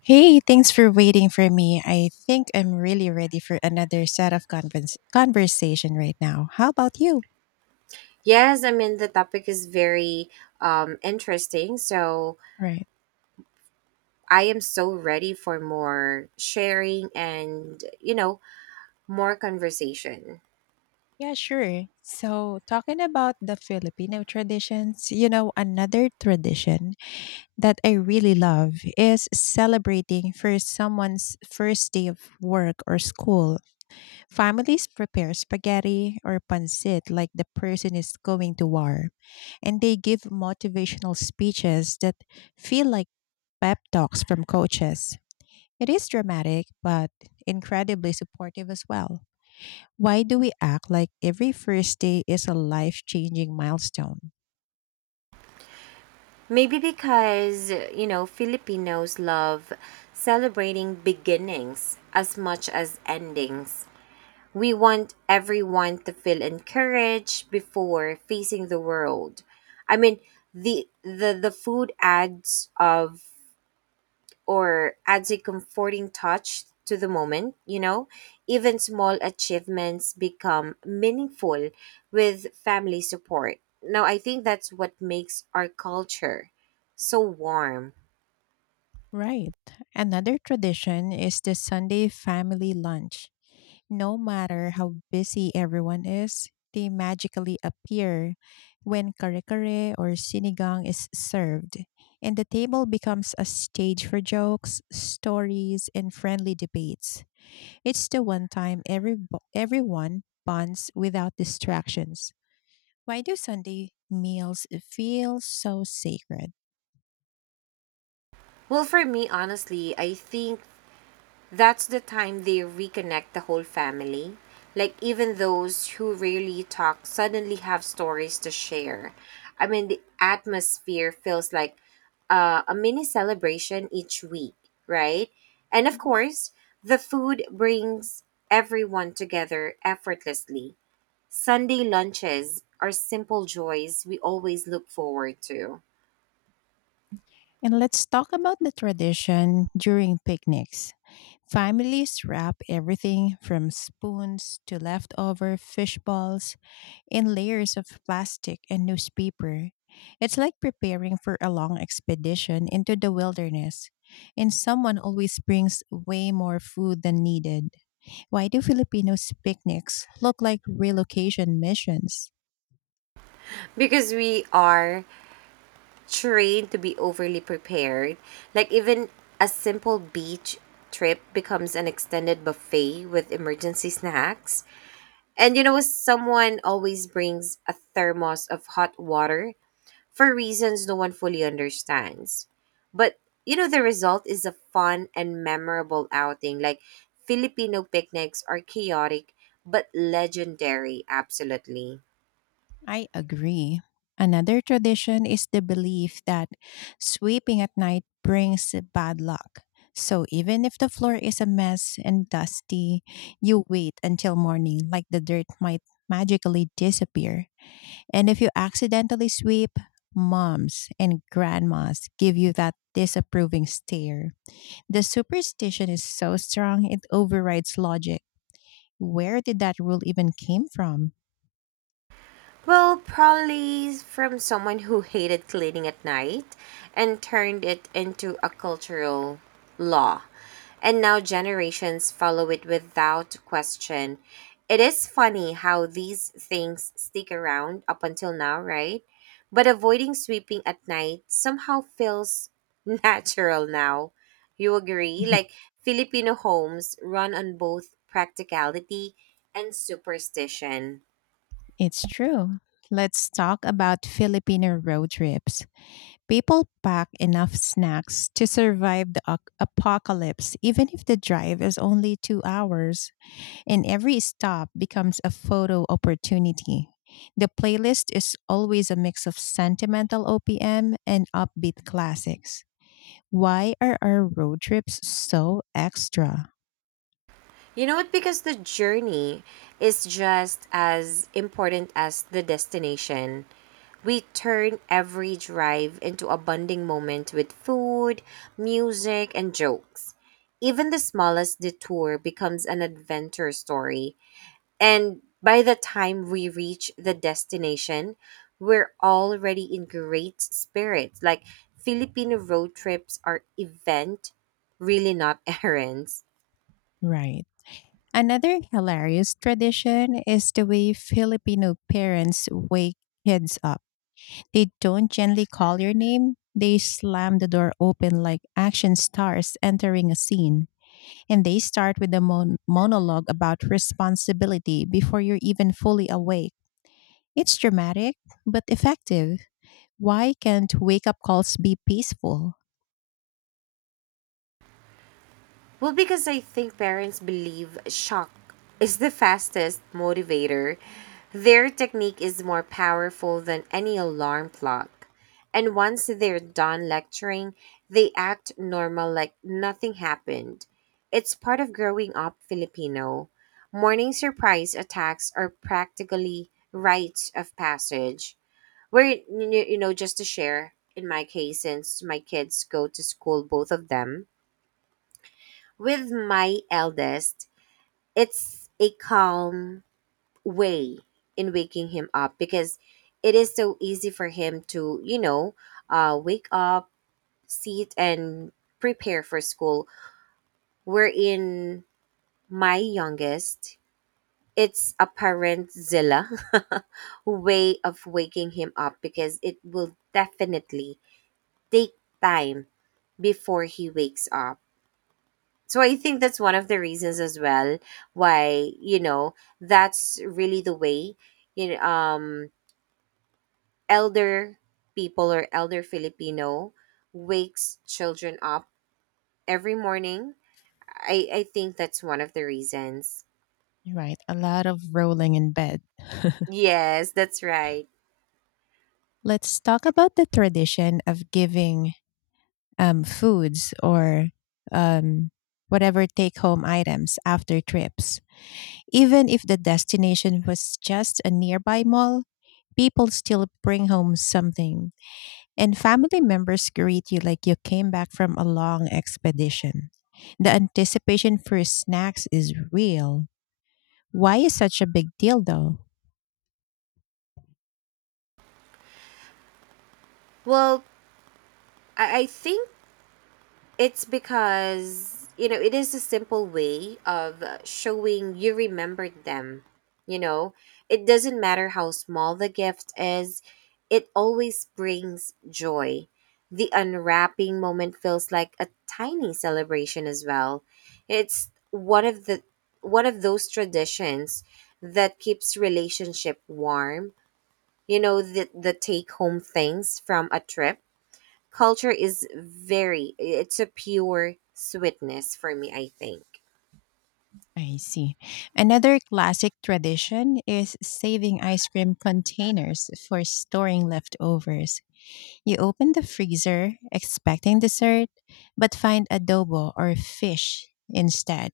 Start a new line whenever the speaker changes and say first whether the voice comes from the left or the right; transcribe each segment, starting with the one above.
left: Hey, thanks for waiting for me. I think I'm really ready for another set of conversation right now. How about you?
right: Yes, I mean, the topic is very interesting. So
left: Right.
right: I am so ready for more sharing and, more conversation.
left: Yeah, sure. So, talking about the Filipino traditions, you know, another tradition that I really love is celebrating for someone's first day of work or school. Families prepare spaghetti or pancit like the person is going to war, and they give motivational speeches that feel like pep talks from coaches. It is dramatic, but incredibly supportive as well. Why do we act like every first day is a life changing milestone?
right: Maybe because, Filipinos love celebrating beginnings as much as endings. We want everyone to feel encouraged before facing the world. I mean, the food adds of or adds a comforting touch to the moment, you know? Even small achievements become meaningful with family support. Now, I think that's what makes our culture so warm.
left: Right. Another tradition is the Sunday family lunch. No matter how busy everyone is, they magically appear when kare kare or sinigang is served, and the table becomes a stage for jokes, stories, and friendly debates. It's the one time everyone bonds without distractions. Why do Sunday meals feel so sacred?
right: Well, for me, honestly, I think that's the time they reconnect the whole family. Like, even those who rarely talk suddenly have stories to share. I mean, the atmosphere feels like a mini celebration each week, right? And of
left: Mhm.
right: course, the food brings everyone together effortlessly. Sunday lunches are simple joys we always look forward to
left: And let's talk about the tradition during picnics. Families wrap everything from spoons to leftover fish balls in layers of plastic and newspaper. It's like preparing for a long expedition into the wilderness, and someone always brings way more food than needed. Why do Filipinos' picnics look like relocation missions?
right: because we are trained to be overly prepared. Like even a simple beach trip becomes an extended buffet with emergency snacks. And someone always brings a thermos of hot water for reasons no one fully understands. But the result is a fun and memorable outing. Like Filipino picnics are chaotic but legendary, absolutely.
left: I agree. Another tradition is the belief that sweeping at night brings bad luck. So even if the floor is a mess and dusty, you wait until morning like the dirt might magically disappear. And if you accidentally sweep, moms and grandmas give you that disapproving stare. The superstition is so strong it overrides logic. Where did that rule even came from?
right: Well, probably from someone who hated cleaning at night and turned it into a cultural law. And now generations follow it without question. It is funny how these things stick around up until now, right? But avoiding sweeping at night somehow feels natural now. You agree? Like Filipino homes run on both practicality and superstition.
left: It's true. Let's talk about Filipino road trips. People pack enough snacks to survive the apocalypse, even if the drive is only 2 hours, and every stop becomes a photo opportunity. The playlist is always a mix of sentimental OPM and upbeat classics. Why are our road trips so extra?
right: You know what? Because the journey is just as important as the destination. We turn every drive into a bonding moment with food, music, and jokes. Even the smallest detour becomes an adventure story. And by the time we reach the destination, we're already in great spirits. Like Filipino road trips are event, really not errands.
left: Right. Another hilarious tradition is the way Filipino parents wake kids up. They don't gently call your name, they slam the door open like action stars entering a scene. And they start with a monologue about responsibility before you're even fully awake. It's dramatic, but effective. Why can't wake up calls be peaceful?
right: Well, because I think parents believe shock is the fastest motivator. Their technique is more powerful than any alarm clock. And once they're done lecturing, they act normal like nothing happened. It's part of growing up Filipino. Morning surprise attacks are practically rites of passage. Where, just to share, in my case, since my kids go to school, both of them, with my eldest, it's a calm way in waking him up because it is so easy for him to, wake up, sit, and prepare for school. Wherein my youngest, it's a parent zilla way of waking him up because it will definitely take time before he wakes up. So I think that's one of the reasons as well why, that's really the way you know, um elder people or elder Filipino wakes children up every morning. I think that's one of the reasons.
left: Right. A lot of rolling in bed.
right: Yes, that's right.
left: Let's talk about the tradition of giving foods or um, whatever take home items after trips. Even if the destination was just a nearby mall, people still bring home something, and family members greet you like you came back from a long expedition. The anticipation for snacks is real. Why is such a big deal though?
right: Well, I think it's because, it is a simple way of showing you remembered them. You know, it doesn't matter how small the gift is, it always brings joy. The unwrapping moment feels like a tiny celebration as well. It's one of those traditions that keeps relationship warm. The take home things from a trip. Culture is very, it's a pure sweetness for me, I think.
left: I see. Another classic tradition is saving ice cream containers for storing leftovers. You open the freezer expecting dessert, but find adobo or fish instead.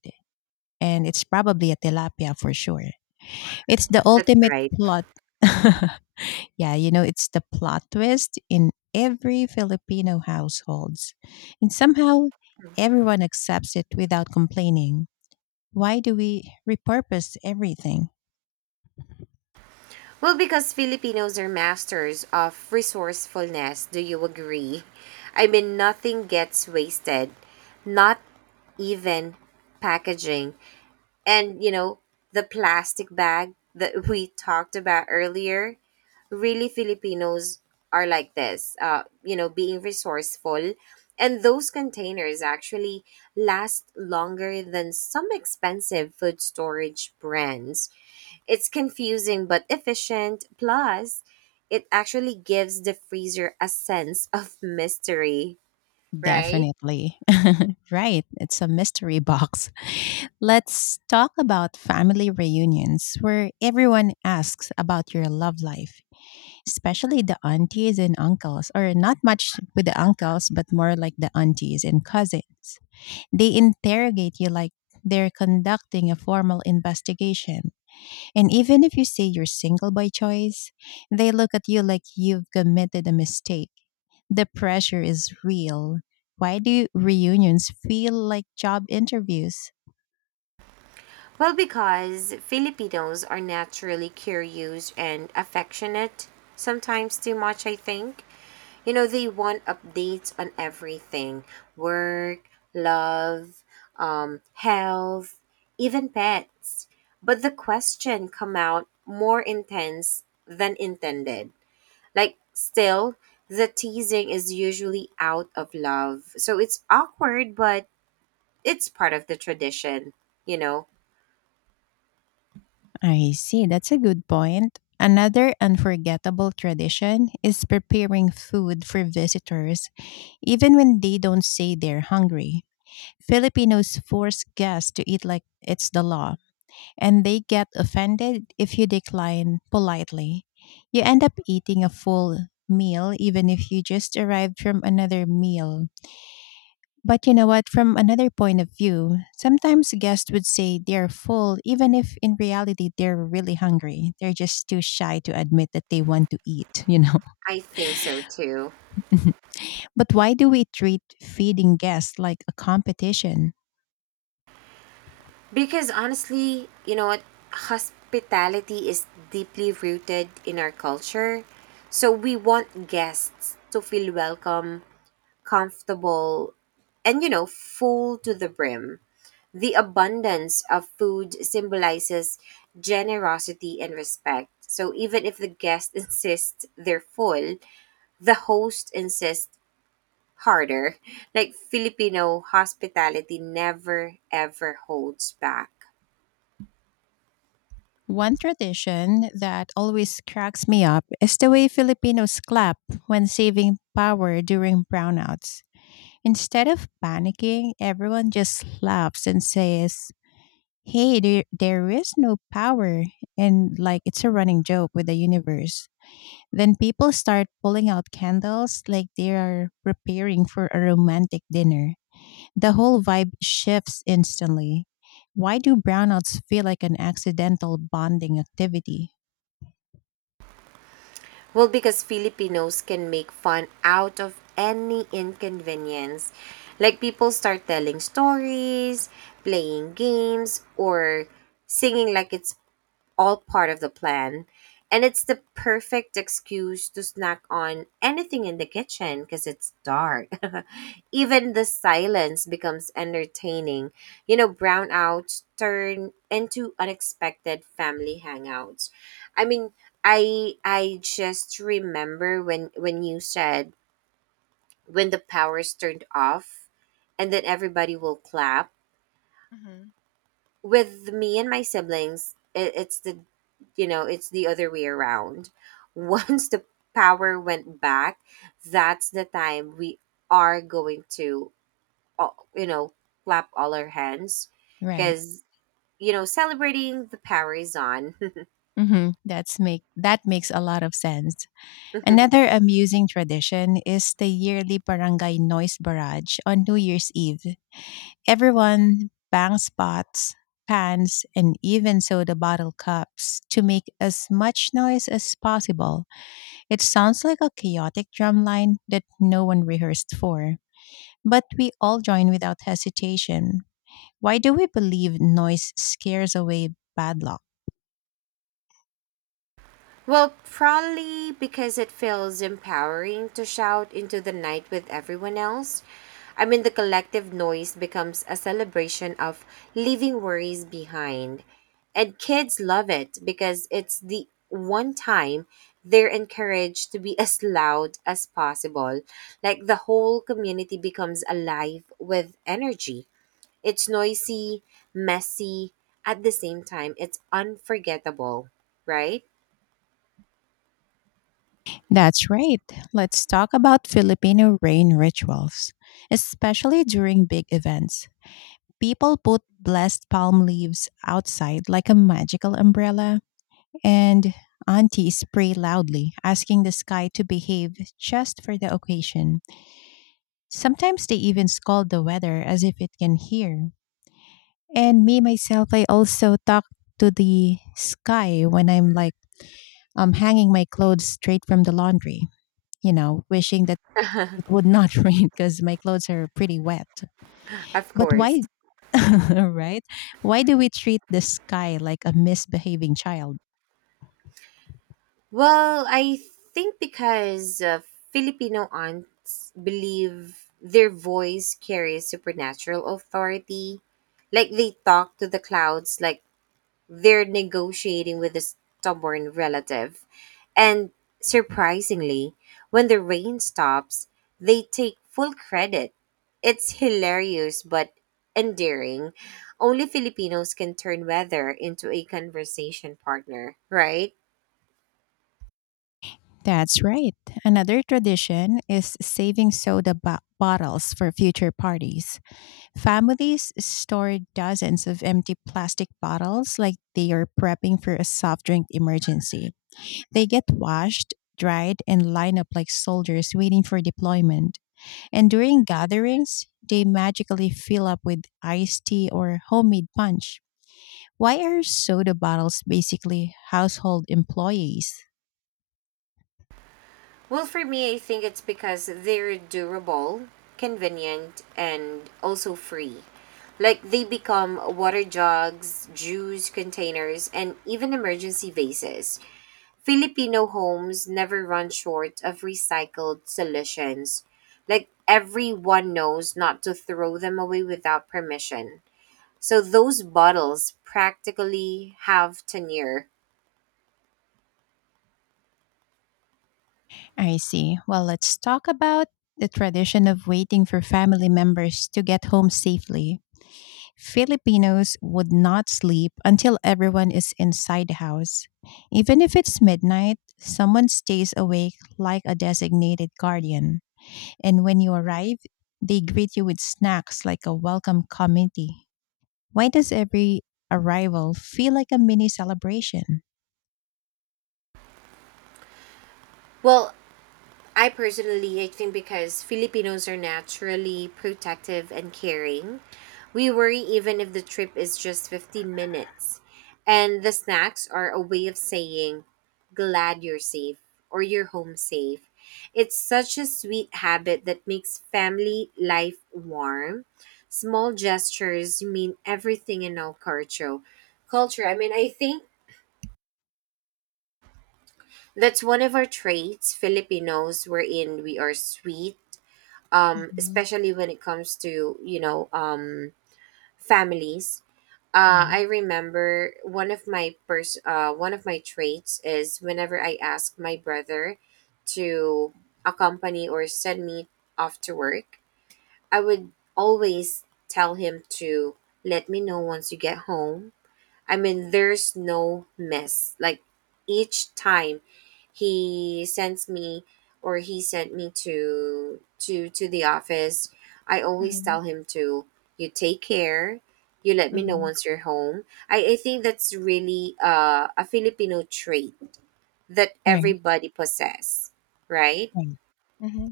left: And it's probably a tilapia for sure. It's the
right: That's
left: ultimate
right: right.
left: plot. Yeah, you know, it's the plot twist in every Filipino households. And somehow everyone accepts it without complaining. Why do we repurpose everything?
right: Well, because Filipinos are masters of resourcefulness, do you agree? I mean, nothing gets wasted, not even packaging. And, the plastic bag that we talked about earlier, really Filipinos are like this, being resourceful. And those containers actually last longer than some expensive food storage brands. It's confusing but efficient. Plus, it actually gives the freezer a sense of mystery, right?
left: Definitely. Right. It's a mystery box. Let's talk about family reunions where everyone asks about your love life, especially the aunties and uncles, or not much with the uncles, but more like the aunties and cousins. They interrogate you like they're conducting a formal investigation. And even if you say you're single by choice, they look at you like you've committed a mistake. The pressure is real. Why do reunions feel like job interviews?
right: Well, because Filipinos are naturally curious and affectionate, sometimes too much, I think. They want updates on everything work, love, health, even pets. But the question come out more intense than intended. Like, still, the teasing is usually out of love. So it's awkward, but it's part of the tradition, you know?
left: I see, that's a good point. Another unforgettable tradition is preparing food for visitors. Even when they don't say they're hungry, Filipinos force guests to eat like it's the law, and they get offended if you decline politely. You end up eating a full meal even if you just arrived from another meal. But you know what? From another point of view, sometimes guests would say they're full, even if in reality they're really hungry. They're just too shy to admit that they want to eat, you know?
right: I think so too.
left: But why do we treat feeding guests like a competition?
right: Because honestly, you know what? Hospitality is deeply rooted in our culture. So we want guests to feel welcome, comfortable, and, full to the brim. The abundance of food symbolizes generosity and respect. So even if the guest insists they're full, the host insists harder. Like Filipino hospitality never ever holds back.
left: One tradition that always cracks me up is the way Filipinos clap when saving power during brownouts. Instead of panicking, everyone just laughs and says, "Hey, there is no power." And like it's a running joke with the universe. Then people start pulling out candles like they are preparing for a romantic dinner. The whole vibe shifts instantly. Why do brownouts feel like an accidental bonding activity?
right: Well, because Filipinos can make fun out of any inconvenience. Like people start telling stories, playing games, or singing like it's all part of the plan. And it's the perfect excuse to snack on anything in the kitchen because it's dark. Even the silence becomes entertaining. Brownouts turn into unexpected family hangouts. I mean, I just remember when you said when the power's turned off and then everybody will clap with me and my siblings, it, it's the you know, it's the other way around. Once the power went back, that's the time we are going to uh, you know, clap all our hands
left: Right.
right: cuz celebrating the power is on.
left: Hmm. That makes a lot of sense. Another amusing tradition is the yearly barangay noise barrage on New Year's Eve. Everyone bangs pots, pans, and even soda bottle cups to make as much noise as possible. It sounds like a chaotic drum line that no one rehearsed for, but we all join without hesitation. Why do we believe noise scares away bad luck?
right: Well, probably because it feels empowering to shout into the night with everyone else. I mean, the collective noise becomes a celebration of leaving worries behind. And kids love it because it's the one time they're encouraged to be as loud as possible. Like the whole community becomes alive with energy. It's noisy, messy, at the same time, it's unforgettable, right?
left: That's right. Let's talk about Filipino rain rituals. Especially during big events, people put blessed palm leaves outside like a magical umbrella, and aunties pray loudly, asking the sky to behave just for the occasion. Sometimes they even scold the weather as if it can hear. And me, myself, I also talk to the sky when I'm like, hanging my clothes straight from the laundry, you know, wishing that it would not rain because my clothes are pretty wet.
right: Of
left: But
right: course.
left: why, right? Why do we treat the sky like a misbehaving child?
right: Well, I think because Filipino aunts believe their voice carries supernatural authority. Like they talk to the clouds, like they're negotiating with a stubborn relative. And surprisingly, when the rain stops, they take full credit. It's hilarious but endearing. Only Filipinos can turn weather into a conversation partner, right?
left: That's right. Another tradition is saving soda bottles for future parties. Families store dozens of empty plastic bottles like they are prepping for a soft drink emergency. They get washed, dried, and line up like soldiers waiting for deployment. And during gatherings, they magically fill up with iced tea or homemade punch. Why are soda bottles basically household employees?
right: Well, for me, I think it's because they're durable, convenient, and also free. Like they become water jugs, juice containers, and even emergency vases. Filipino homes never run short of recycled solutions. Like everyone knows not to throw them away without permission. So those bottles practically have tenure.
left: I see. Well, let's talk about the tradition of waiting for family members to get home safely. Filipinos would not sleep until everyone is inside the house. Even if it's midnight, someone stays awake like a designated guardian. And when you arrive, they greet you with snacks like a welcome committee. Why does every arrival feel like a mini celebration?
right: Well, I personally, I think because Filipinos are naturally protective and caring, we worry even if the trip is just 15 minutes. And the snacks are a way of saying, glad you're safe or you're home safe. It's such a sweet habit that makes family life warm. Small gestures mean everything in our culture. Culture, I mean, I think that's one of our traits, Filipinos, wherein we are sweet especially when it comes to families. I
left: Yeah.
right: remember one of my traits is whenever I ask my brother to accompany or send me off to work, I would always tell him to let me know once you get home. I mean, there's no miss. Like each time he sends me or he sent me to the office, I always tell
left: Hmm.
right: him to, you take care. You let me know
left: Hmm.
right: once you're home. I think that's really a Filipino trait that
left: Right.
right: everybody possess, right?
left: Right. Hmm.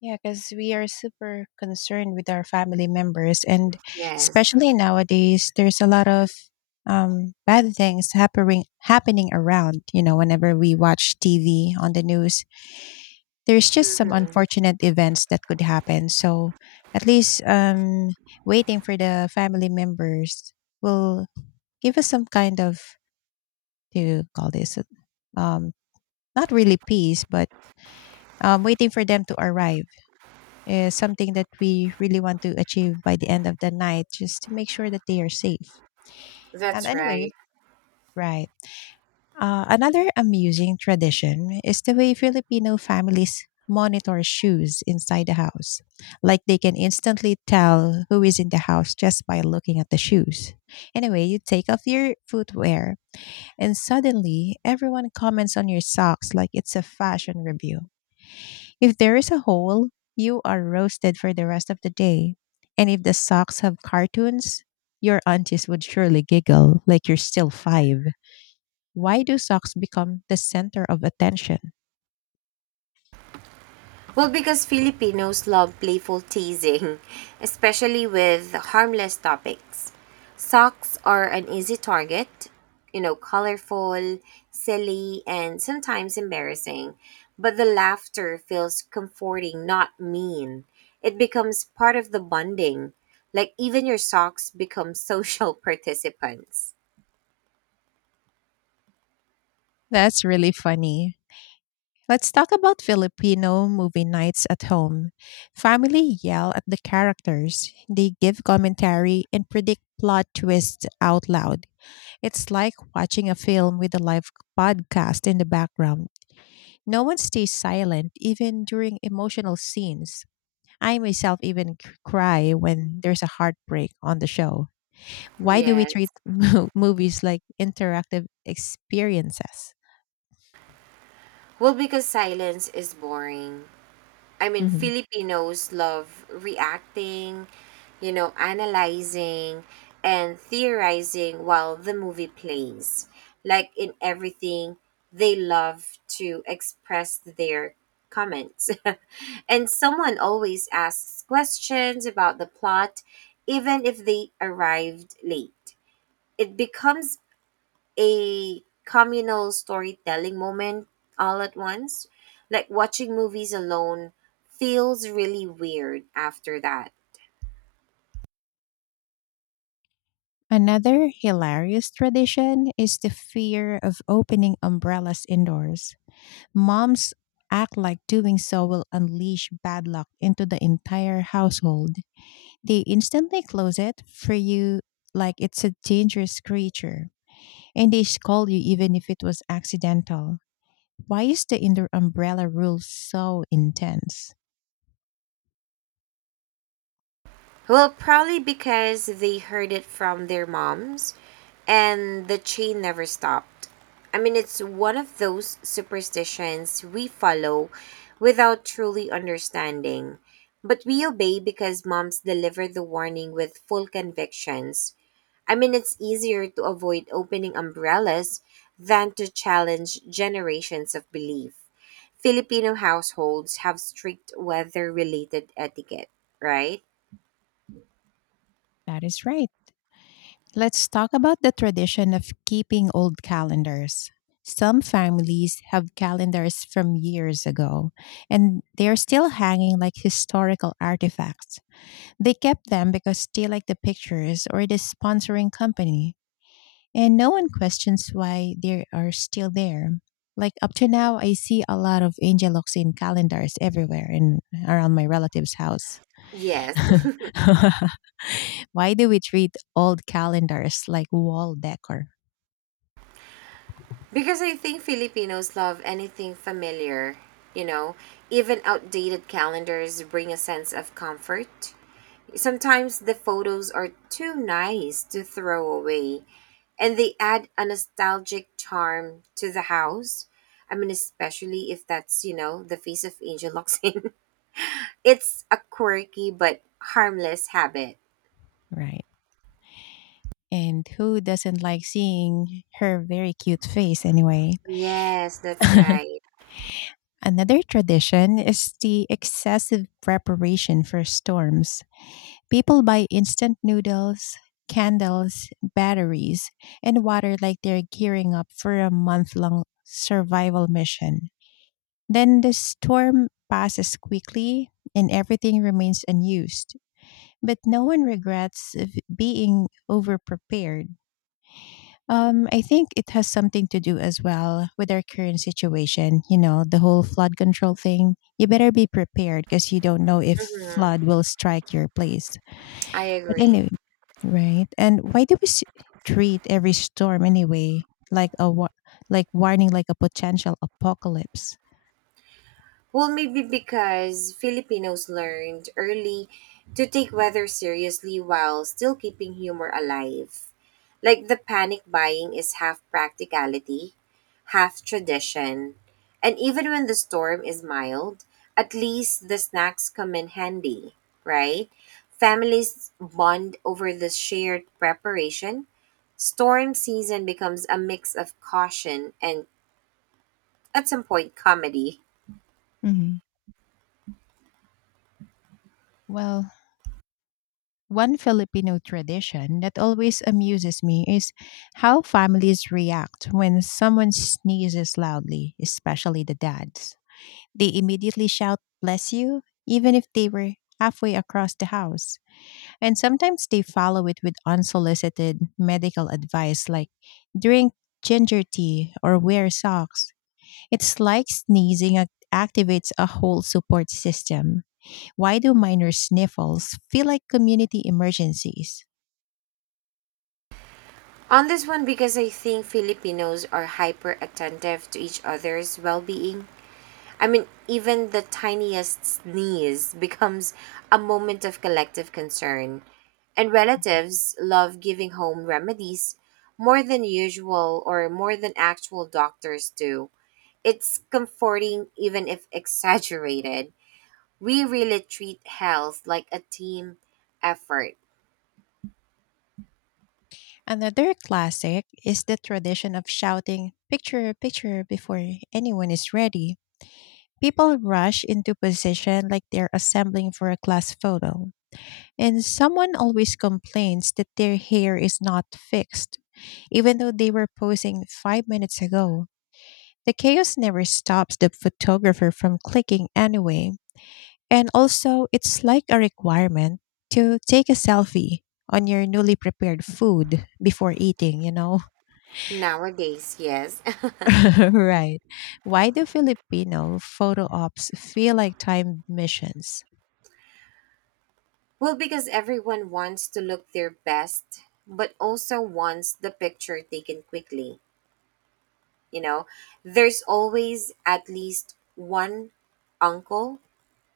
left: Yeah, because we are super concerned with our family members, and
right: Yes,
left: especially nowadays, there's a lot of bad things happening around. You know, whenever we watch TV on the news, there's just some unfortunate events that could happen. So, at least waiting for the family members will give us some kind of, to call this, um, not really peace, but waiting for them to arrive is something that we really want to achieve by the end of the night just to make sure that they are safe. And
right: that's
left: anyway,
right: right.
left: right. Another amusing tradition is the way Filipino families monitor shoes inside the house. Like they can instantly tell who is in the house just by looking at the shoes. Anyway, you take off your footwear and suddenly everyone comments on your socks like it's a fashion review. If there is a hole, you are roasted for the rest of the day. And if the socks have cartoons, your aunties would surely giggle like you're still five. Why do socks become the center of attention?
right: Well, because Filipinos love playful teasing, especially with harmless topics. Socks are an easy target, colorful, silly, and sometimes embarrassing. But the laughter feels comforting, not mean. It becomes part of the bonding. Like, even your socks become social participants.
left: That's really funny. Let's talk about Filipino movie nights at home. Family yell at the characters, they give commentary and predict plot twists out loud. It's like watching a film with a live podcast in the background. No one stays silent even during emotional scenes. I myself even cry when there's a heartbreak on the show. Why do we treat
right: Yes.
left: movies like interactive experiences?
right: Well, because silence is boring. I mean,
left: Hmm.
right: Filipinos love reacting, analyzing and theorizing while the movie plays. Like in everything, they love to express their comments. And someone always asks questions about the plot, even if they arrived late. It becomes a communal storytelling moment all at once. Like watching movies alone feels really weird after that.
left: Another hilarious tradition is the fear of opening umbrellas indoors. Moms act like doing so will unleash bad luck into the entire household. They instantly close it for you like it's a dangerous creature, and they scold you even if it was accidental. Why is the indoor umbrella rule so intense?
right: Well, probably because they heard it from their moms and the chain never stopped. I mean, it's one of those superstitions we follow without truly understanding, but we obey because moms deliver the warning with full convictions. I mean, it's easier to avoid opening umbrellas than to challenge generations of belief. Filipino households have strict weather related etiquette, right?
left: That is right. Let's talk about the tradition of keeping old calendars. Some families have calendars from years ago, and they are still hanging like historical artifacts. They kept them because they like the pictures or the sponsoring company, and no one questions why they are still there. Like up to now, I see a lot of Angeloxin calendars everywhere and around my relative's house.
right: Yes.
left: Why do we treat old calendars like wall decor?
right: Because I think Filipinos love anything familiar, you know, even outdated calendars bring a sense of comfort. Sometimes the photos are too nice to throw away, and they add a nostalgic charm to the house. I mean, especially if that's, the face of Angel Locsin. It's a quirky but harmless habit.
left: Right. And who doesn't like seeing her very cute face anyway?
right: Yes, that's right.
left: Another tradition is the excessive preparation for storms. People buy instant noodles, candles, batteries, and water like they're gearing up for a month long survival mission. Then the storm passes quickly and everything remains unused, but no one regrets of being overprepared. I think it has something to do as well with our current situation. You know, the whole flood control thing. You better be prepared because you don't know if flood
right: Hmm.
left: will strike your place.
right: I
left: But
right: agree.
left: anyway, right? And why do we treat every storm anyway like a warning, like a potential apocalypse?
right: Well, maybe because Filipinos learned early to take weather seriously while still keeping humor alive. Like the panic buying is half practicality, half tradition. And even when the storm is mild, at least the snacks come in handy, right? Families bond over the shared preparation. Storm season becomes a mix of caution and, at some point, comedy.
left: Hmm. Well, one Filipino tradition that always amuses me is how families react when someone sneezes loudly, especially the dads. They immediately shout, "Bless you," even if they were halfway across the house. And sometimes they follow it with unsolicited medical advice like drink ginger tea or wear socks. It's like sneezing activates a whole support system. Why do minor sniffles feel like community emergencies?
right: On this one, because I think Filipinos are hyper attentive to each other's well being. I mean, even the tiniest sneeze becomes a moment of collective concern. And
left: Mhm.
right: relatives love giving home remedies more than usual or more than actual doctors do. It's comforting, even if exaggerated. We really treat health like a team effort
left: Another classic is the tradition of shouting "picture, picture" before anyone is ready. People rush into position like they're assembling for a class photo. And someone always complains that their hair is not fixed, even though they were posing 5 minutes ago. The chaos never stops the photographer from clicking anyway. And also, it's like a requirement to take a selfie on your newly prepared food before eating, you know?
right: nowadays, yes.
left: Right. Why do Filipino photo ops feel like time missions?
right: Well, because everyone wants to look their best, but also wants the picture taken quickly. You know, there's always at least one uncle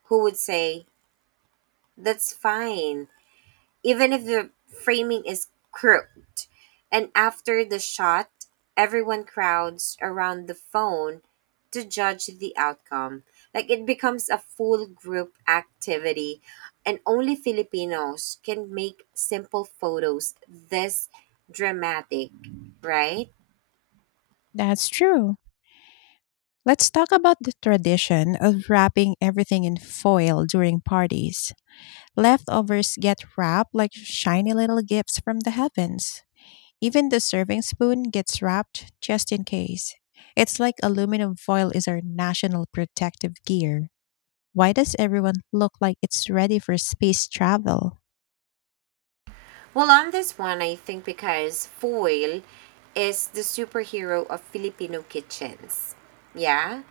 right: who would say, that's fine even if the framing is crooked. And after the shot, everyone crowds around the phone to judge the outcome. Like it becomes a full group activity, and only Filipinos can make simple photos this dramatic, right?
left: That's true. Let's talk about the tradition of wrapping everything in foil during parties. Leftovers get wrapped like shiny little gifts from the heavens. Even the serving spoon gets wrapped just in case. It's like aluminum foil is our national protective gear. Why does everyone look like it's ready for space travel?
right: Well, on this one, I think because foil is the superhero of Filipino kitchens. Yeah?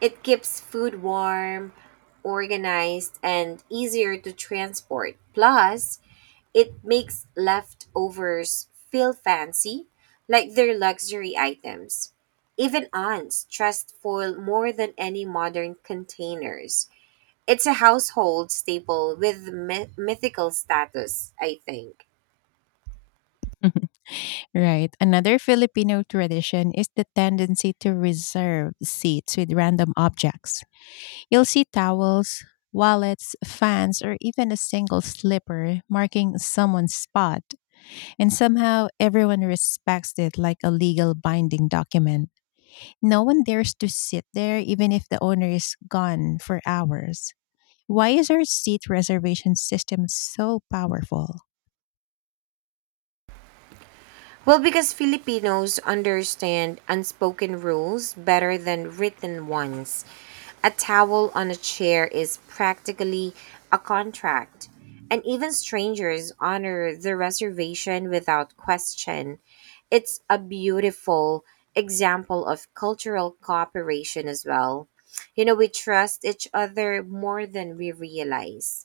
right: It keeps food warm, organized, and easier to transport. Plus, it makes leftovers feel fancy, like they're luxury items. Even aunts trust foil more than any modern containers. It's a household staple with mythical status, I think.
left: Right. Another Filipino tradition is the tendency to reserve seats with random objects. You'll see towels, wallets, fans, or even a single slipper marking someone's spot, and somehow everyone respects it like a legal binding document. No one dares to sit there even if the owner is gone for hours. Why is our seat reservation system so powerful?
right: Well, because Filipinos understand unspoken rules better than written ones. A towel on a chair is practically a contract, and even strangers honor the reservation without question. It's a beautiful example of cultural cooperation as well. We trust each other more than we realize.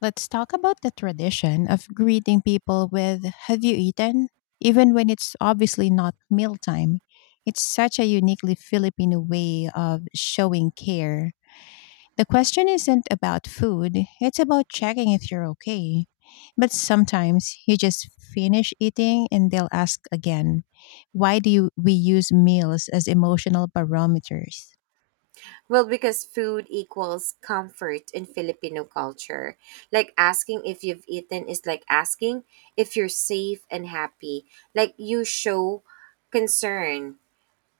left: Let's talk about the tradition of greeting people with "Have you eaten?" even when it's obviously not mealtime. It's such a uniquely Filipino way of showing care. The question isn't about food, it's about checking if you're okay. But sometimes you just finish eating and they'll ask again, why do you, we use meals as emotional barometers?
right: Well, because food equals comfort in Filipino culture. Like asking if you've eaten is like asking if you're safe and happy. Like you show concern,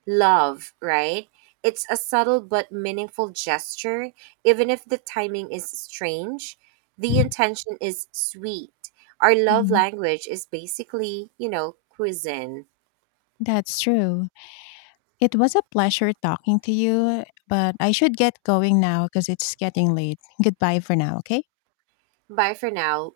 right: love, right? It's a subtle but meaningful gesture. Even if the timing is strange, the intention is sweet. Our love
left: Mhm.
right: language is basically, cuisine.
left: That's true. It was a pleasure talking to you, but I should get going now because it's getting late. Goodbye for now, okay?
right: Bye for now.